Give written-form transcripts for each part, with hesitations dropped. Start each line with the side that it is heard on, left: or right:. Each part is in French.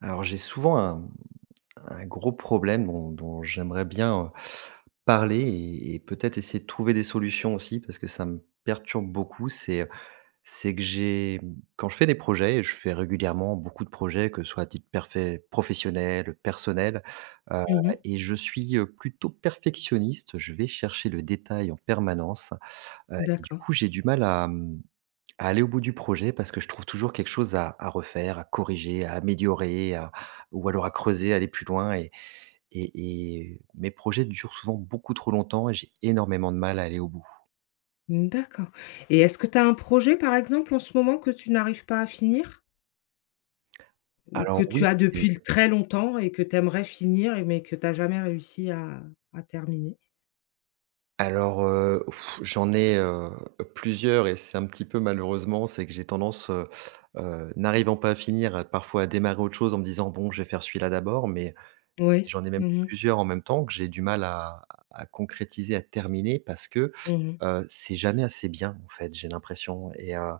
right: Alors j'ai souvent un gros problème dont j'aimerais bien parler et peut-être essayer de trouver des solutions aussi parce que ça me perturbe beaucoup. C'est que quand je fais des projets, et je fais régulièrement beaucoup de projets, que ce soit à titre professionnel, personnel, euh,
left: Mmh mh.
right: et je suis plutôt perfectionniste. Je vais chercher le détail en permanence, et du
left: D'accord.
right: coup j'ai du mal à à aller au bout du projet parce que je trouve toujours quelque chose à refaire, à corriger, à améliorer, à ou alors à creuser, aller plus loin et et mes projets durent souvent beaucoup trop longtemps et j'ai énormément de mal à aller au bout.
left: D'accord et est-ce que tu as un projet, par exemple, en ce moment que tu n'arrives pas à finir? Ou
right: Alors
left: que
right: oui,
left: tu as
right: c'est
left: depuis l très longtemps et que tu aimerais finir mais que tu as jamais réussi à terminer?
right: alors, heu, j'en ai, plusieurs et c'est un petit peu malheureusement, c'est que j'ai tendance, n'arrivant pas à finir, parfois à démarrer autre chose en me disant: «Bon, je vais faire celui-là d'abord». Mais
left: Oui.
right: j'en ai même
left: Mmh mh.
right: plusieurs en même temps que j'ai du mal à concrétiser, à terminer parce que,
left: Mmh mh.
right: heu, c'est jamais assez bien en fait, j'ai l'impression. Et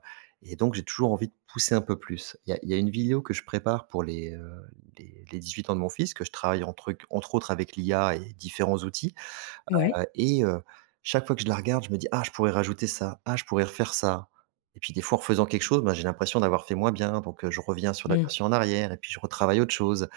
right: et donc j'ai toujours envie de pousser un peu plus. Il y a une vidéo que je prépare pour les 18 ans de mon fils que je travaille entre autres avec l'IA et différents outils,
left: Oui.
right: heu et heu, Chaque fois que je la regarde, je me dis: «Ah, je pourrais rajouter ça, ah, je pourrais refaire ça». Et puis des fois en faisant quelque chose, j'ai l'impression d'avoir fait moins bien, donc je reviens sur la
left: Mmh.
right: version en arrière et puis je retravaille autre chose.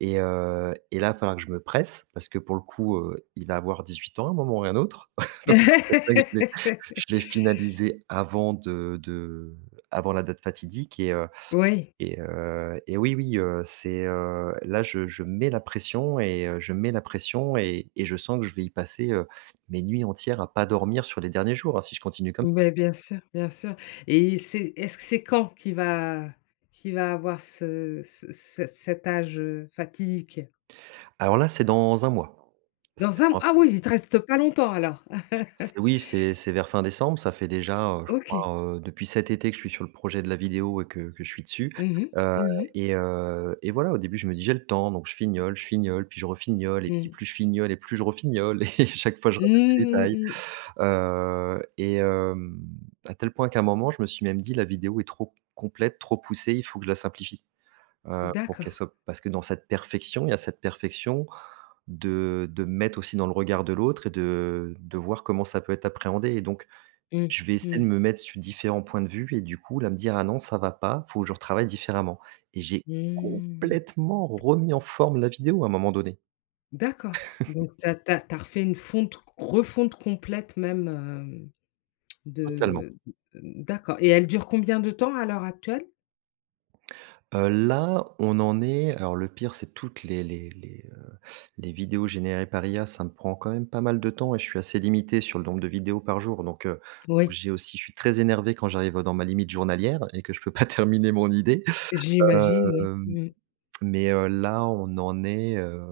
right: Et là, il va falloir que je me presse parce que pour le coup, il va avoir 18 ans à un moment ou à un autre. C'est vrai que je l'ai finalisé avant de avant la date fatidique.
left: Oui.
right: Et et oui, oui, là, je mets la pression, je mets la pression et je sens que je vais y passer mes nuits entières à pas dormir sur les derniers jours, hein, si je continue comme ça.
left: Beh, bien sûr et c'est est-ce que c'est quand qu'il va avoir ce ce ce cet âge, fatidique?
right: Alors là, c'est dans un mois. C'est
left: Dans un m Ah oui, il te reste pas longtemps alors? Ah,
right: C'est oui, c'est vers fin décembre. Ça fait déjà, je
left: OK.
right: crois, depuis cet été que je suis sur le projet de la vidéo et que je suis dessus,
left: Mmh mh.
right: heu
left: Mmh mh.
right: et et voilà, au début, je me dis: «J'ai le temps», donc je fignole, puis je refignole et puis
left: Mmh.
right: plus je fignole et plus je refignole et chaque fois, je rajoute des
left: Mmh
right: détails,
left: mh.
right: heu et hem, à tel point qu'à un moment, je me suis même dit: «La vidéo est trop complète, trop poussée, il faut que je la simplifie», pour
left: D'accord.
right: qu'elle soit parce que dans cette perfection, il y a cette perfection de me mettre aussi dans le regard de l'autre et de voir comment ça peut être appréhendé. Et donc
left: Mmh.
right: je vais essayer de
left: Mmh.
right: me mettre sur différents points de vue et du coup, là, me dire: «Ah non, ça va pas, faut que je retravaille différemment». Et j'ai
left: Mmh.
right: complètement remis en forme la vidéo à un moment donné,
left: D'accord. Donc tu as refait une fonte refonte complète même,
right: totalement.
left: de mmh, d'accord et elle dure combien de temps à l'heure actuelle?
right: Là, on en est alors le pire, c'est toutes les vidéos générées par IA, ça me prend quand même pas mal de temps et je suis assez limité sur le nombre de vidéos par jour donc
left: Oui.
right: j'ai aussi je suis très énervé quand j'arrive dans ma limite journalière et que je peux pas terminer mon idée.
left: J'imagine, oui.
right: Hem,
left: Mmh.
right: mais là, on en est, heu,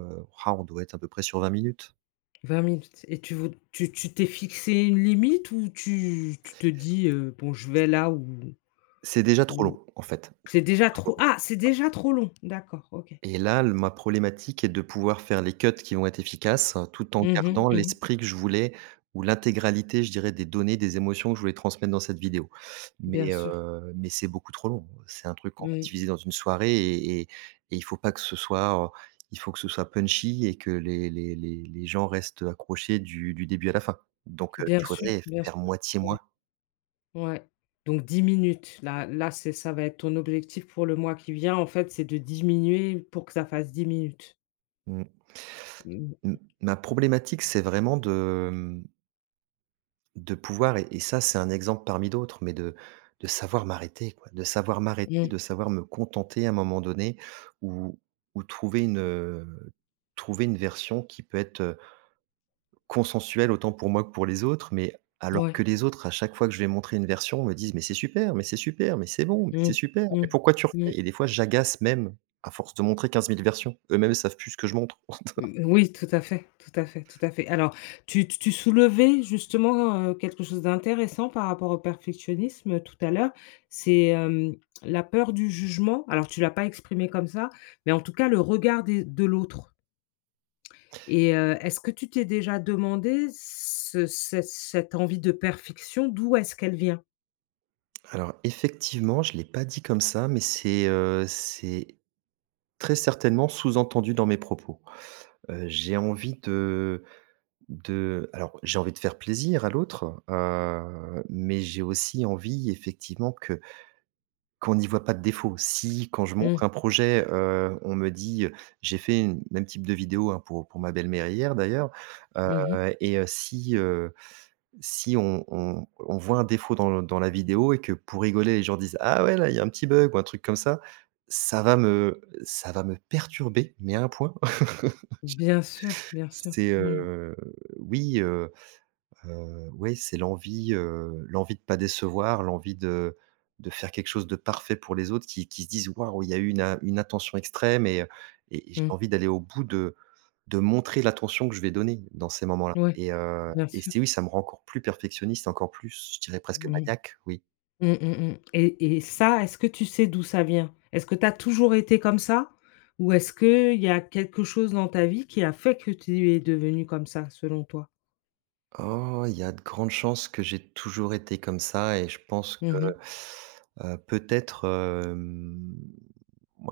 right: ah, on doit être à peu près sur 20 minutes.
left: 20 minutes. Et tu vou tu tu t'es fixé une limite ou tu te dis: «Bon, je vais là où
right: C'est déjà trop
left: où
right: long, en fait.
left: c'est déjà trop» ah, c'est déjà trop long? D'accord, OK.
right: Et là, le ma problématique est de pouvoir faire les cuts qui vont être efficaces, hein, tout en
left: Mmh mh.
right: gardant
left: Mmh. Mh.
right: l'esprit que je voulais ou l'intégralité, je dirais, des données, des émotions que je voulais transmettre dans cette vidéo.
left: Bien
right: Mais,
left: sûr.
right: heu, mais c'est beaucoup trop long. C'est un truc qu'on va
left: Mmh.
right: diviser dans une soirée et il faut pas que ce soit, il faut que ce soit punchy et que les gens restent accrochés du début à la fin. Donc il
left: Bien sûr,
right: faudrait
left: bien
right: faire
left: sûr.
right: moitié
left: Ouais.
right: moins.
left: Ouais, donc 10 minutes. Là là, c'est ça va être ton objectif pour le mois qui vient, en fait, c'est de diminuer pour que ça fasse 10 minutes?
right: Mmh.
left: Mmh.
right: M Ma problématique, c'est vraiment de de pouvoir ça, c'est un exemple parmi d'autres, mais de savoir m'arrêter, quoi. De savoir m'arrêter,
left: Mmh,
right: de savoir me contenter à un moment donné ou ou trouver une, heu, trouver une version qui peut être consensuelle autant pour moi que pour les autres. Mais alors
left: ouais,
right: que les autres, à chaque fois que je vais montrer une version, me disent: «Mais c'est super, mais c'est super, mais c'est bon, mais c'est
left: mmh,
right: super, mais
left: mmh,
right: pourquoi tu
left: mmh,
right: refais?» et des fois, j'agace même à force de montrer 15 000 versions. Eux-mêmes savent plus ce que je montre.
left: mmh, oui, tout à fait, tout à fait, tout à fait. Alors, tu soulevais justement, quelque chose d'intéressant par rapport au perfectionnisme, tout à l'heure. C'est la peur du jugement. Alors, tu l'as pas exprimé comme ça, mais en tout cas, le regard des de l'autre. Et est-ce que tu t'es déjà demandé ce ce cette envie de perfection, d'où est-ce qu'elle vient?
right: Alors effectivement, je ne l'ai pas dit comme ça, mais c'est très certainement sous-entendu dans mes propos. J'ai envie de j'ai envie de faire plaisir à l'autre, mais j'ai aussi envie effectivement que qu'on n'y voit pas de défaut. Si quand je
left: Mmh.
right: montre un projet, on me dit, j'ai fait une même type de vidéo, hein, pour ma belle-mère hier d'ailleurs, heu
left: Mmh.
right: et heu, si, heu, si on voit un défaut dans la vidéo et que pour rigoler, les gens disent: «Ah ouais, là, il y a un petit bug» ou un truc comme ça, ça va me perturber, mais à un point.
left: Bien sûr, bien sûr.
right: C'est,
left: Mmh.
right: heu, oui, heu ouais, c'est l'envie de pas décevoir, l'envie de faire quelque chose de parfait pour les autres qui se disent: «Waouh, il y a eu une attention extrême et j'ai
left: Mmh.
right: envie d'aller au bout de montrer l'attention que je vais donner dans ces moments-là».
left: Ouais,
right: Et
left: bien
right: et
left: sûr.
right: c'est oui, ça me rend encore plus perfectionniste, encore plus, je dirais presque
left: Mmh.
right: maniaque, oui.
left: Mmh, mmh mh. Et ça, est-ce que tu sais d'où ça vient? Est-ce que tu as toujours été comme ça? Ou est-ce qu'il y a quelque chose dans ta vie qui a fait que tu es devenue comme ça, selon toi?
right: Oh, il y a de grandes chances que j'ai toujours été comme ça et je pense que,
left: Mmh mh.
right: peut-être, hem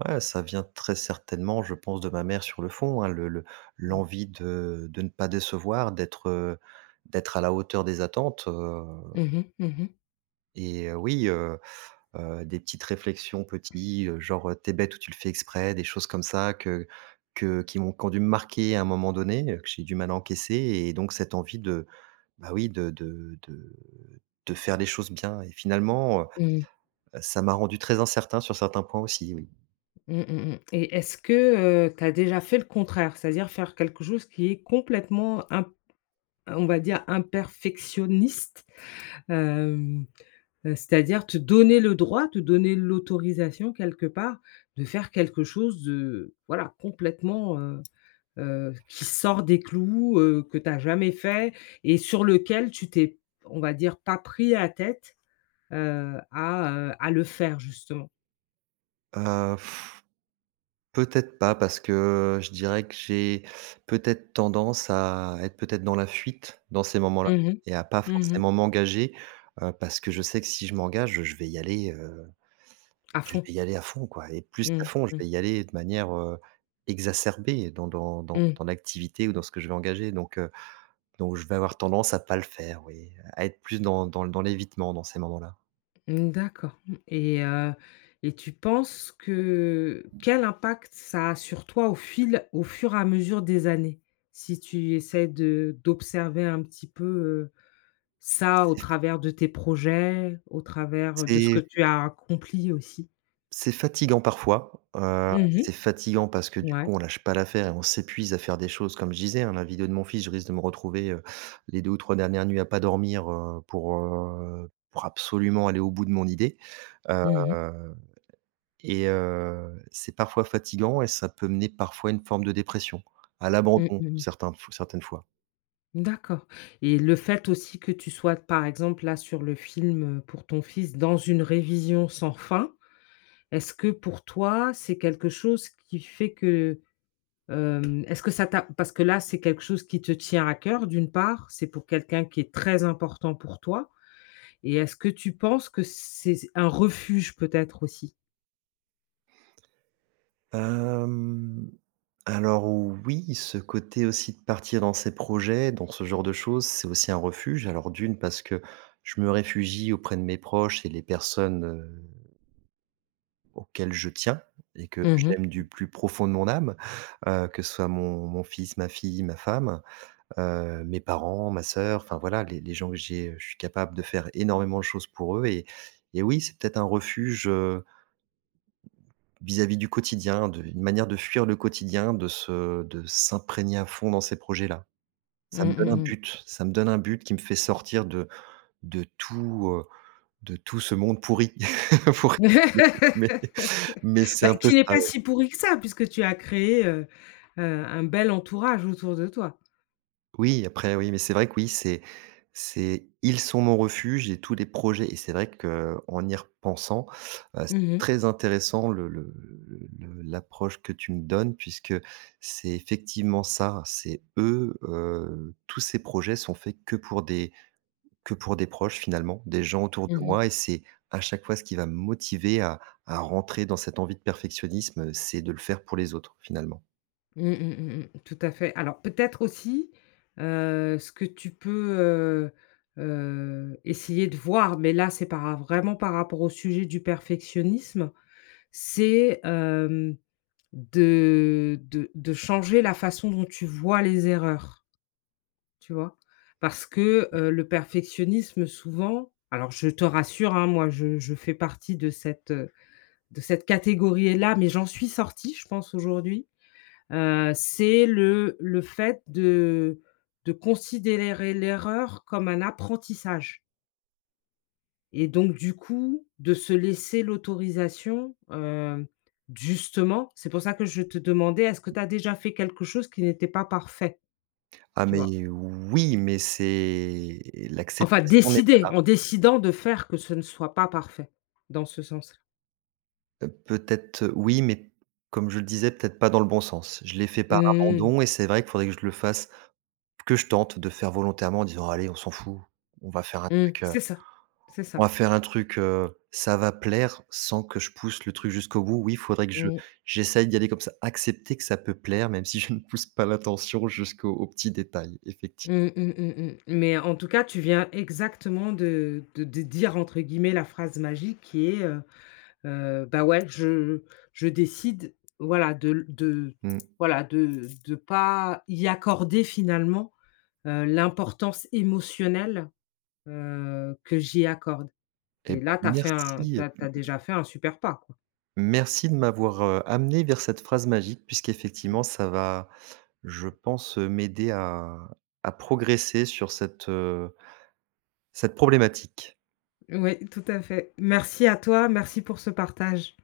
right: ouais, ça vient très certainement, je pense, de ma mère sur le fond, hein, le
left: Mmh.
right: l'envie de ne pas décevoir, d'être à la hauteur des attentes.
left: Mmh mh. Mmh.
right: et heu, oui, heu des petites réflexions petits, genre: «Tu bête ou tu le fais exprès», des choses comme ça que qui m'ont qui ont dû me marquer à un moment donné, que j'ai eu du mal à encaisser. Et donc cette envie de, oui, de faire les choses bien et finalement,
left: Mmh.
right: ça m'a rendu très incertain sur certains points aussi, oui.
left: Mmh mh mh. Et est-ce que, tu as déjà fait le contraire? C'est-à-dire faire quelque chose qui est complètement imp on va dire imperfectionniste? Hem, c'est-à-dire te donner le droit, te donner l'autorisation quelque part de faire quelque chose de voilà complètement, qui sort des clous, que tu as jamais fait et sur lequel tu t'es, on va dire, pas pris la tête, à le faire justement?
right: Heu Peut-être pas parce que je dirais que j'ai peut-être tendance à être peut-être dans la fuite dans ces moments-là
left: Mmh mh.
right: et à pas
left: Mmh.
right: forcément m'engager, parce que je sais que si je m'engage, je vais y aller,
left: À
right: je
left: fond.
right: vais y aller à fond, quoi et plus qu'à
left: Mmh.
right: fond, je
left: Mmh.
right: vais y aller de manière, exacerbée dans dans dans
left: Mmh.
right: dans l'activité ou dans ce que je vais engager donc je vais avoir tendance à pas le faire, oui, à être plus dans l'évitement dans ces moments-là.
left: Mmh, d'accord, mmh. Et tu penses que quel impact ça a sur toi au fur et à mesure des années? Si tu essaies de d'observer un petit peu, ça au travers de tes projets, au travers, de ce
right: C'est
left: que tu as accompli aussi?
right: C'est fatigant parfois,
left: Mmh mh.
right: c'est fatigant parce que du
left: Ouais.
right: coup on lâche pas l'affaire et on s'épuise à faire des choses comme je disais, hein, la vidéo de mon fils, je risque de me retrouver les 2 ou 3 dernières nuits à pas dormir, pour absolument aller au bout de mon idée, heu
left: Mmh mh.
right: et c'est parfois fatigant et ça peut mener parfois à une forme de dépression, à
left: Mmh
right: l'abandon
left: mh.
right: certains certaines fois.
left: D'accord et le fait aussi que tu sois, par exemple, là, sur le film, pour ton fils, dans une révision sans fin. Est-ce que pour toi, c'est quelque chose qui fait que, est-ce que ça t'a parce que là, c'est quelque chose qui te tient à cœur d'une part, c'est pour quelqu'un qui est très important pour toi et est-ce que tu penses que c'est un refuge peut-être aussi?
right: Hem, alors oui, ce côté aussi de partir dans ces projets, dans ce genre de choses, c'est aussi un refuge. Alors d'une, parce que je me réfugie auprès de mes proches et les personnes, auxquelles je tiens et que
left: Mmh mh.
right: j'aime du plus profond de mon âme, que ce soit mon mon fils, ma fille, ma femme, mes parents, ma sœur, enfin voilà, les gens que j'ai, je suis capable de faire énormément de choses pour eux et oui, c'est peut-être un refuge, vis-à-vis du quotidien, de une manière de fuir le quotidien, de s'imprégner à fond dans ces projets-là. Ça
left: Mmh,
right: me donne un
left: mmh.
right: but, ça me donne un but qui me fait sortir de de tout ce monde pourri, pourri, mais mais c'est
left: Bah,
right: un peu
left: qui n'est
right: ça.
left: pas si pourri que ça puisque tu as créé, un bel entourage autour de toi.
right: Oui, après oui, mais c'est vrai que oui, c'est ils sont mon refuge et tous les projets et c'est vrai que en y repensant, c'est
left: Mmh.
right: très intéressant le l'approche que tu me donnes puisque c'est effectivement ça, c'est eux, tous ces projets sont faits que pour des proches finalement, des gens autour de
left: Mmh.
right: moi et c'est à chaque fois ce qui va me motiver à rentrer dans cette envie de perfectionnisme, c'est de le faire pour les autres finalement.
left: Mmh mh, mmh mh. Tout à fait. Alors peut-être aussi, ce que tu peux, essayer de voir, mais là, c'est par vraiment par rapport au sujet du perfectionnisme, c'est de changer la façon dont tu vois les erreurs, tu vois? Parce que, le perfectionnisme souvent alors je te rassure, hein, moi je fais partie de cette catégorie là, mais j'en suis sortie, je pense aujourd'hui. C'est le fait de considérer l'erreur comme un apprentissage et donc du coup, de se laisser l'autorisation, justement c'est pour ça que je te demandais, est-ce que tu as déjà fait quelque chose qui n'était pas parfait?
right: Ah
left: Tu vois?
right: mais oui, mais c'est
left: Enfin
right: l'acceptation n'est pas
left: décider
right: là.
left: en décidant de faire que ce ne soit pas parfait, dans ce sens-là.
right: Peut-être oui, mais comme je le disais, peut-être pas dans le bon sens. Je l'ai fait par
left: Mmh.
right: abandon et c'est vrai qu'il faudrait que je le fasse que je tente de faire volontairement en disant: «Oh, «Allez, on s'en fout, on va faire un
left: Mmh.
right: truc,
left: C'est ça, c'est
right: on
left: ça.
right: va faire un truc, ça va plaire», sans que je pousse le truc jusqu'au bout. Oui, il faudrait que je
left: Mmh.
right: j'essaye d'y aller comme ça, accepter que ça peut plaire, même si je ne pousse pas l'attention jusqu'au au petit détail, effectivement.
left: Mmh mh, mmh mh. Mais en tout cas, tu viens exactement de dire entre guillemets «la phrase magique» qui est, bah, ouais, je décide, voilà, de de
right: Mmh.
left: voilà, de de pas y accorder finalement, l'importance émotionnelle, que j'y accorde.
right: Et
left: Et
right: bah
left: là, tu as fait un
right: merci.
left: t'as t'as déjà fait un super pas, quoi.
right: Merci de m'avoir amené vers cette phrase magique puisqu'effectivement ça va je pense, m'aider à progresser sur cette, cette problématique.
left: Ouais, tout à fait. Merci à toi, merci pour ce partage.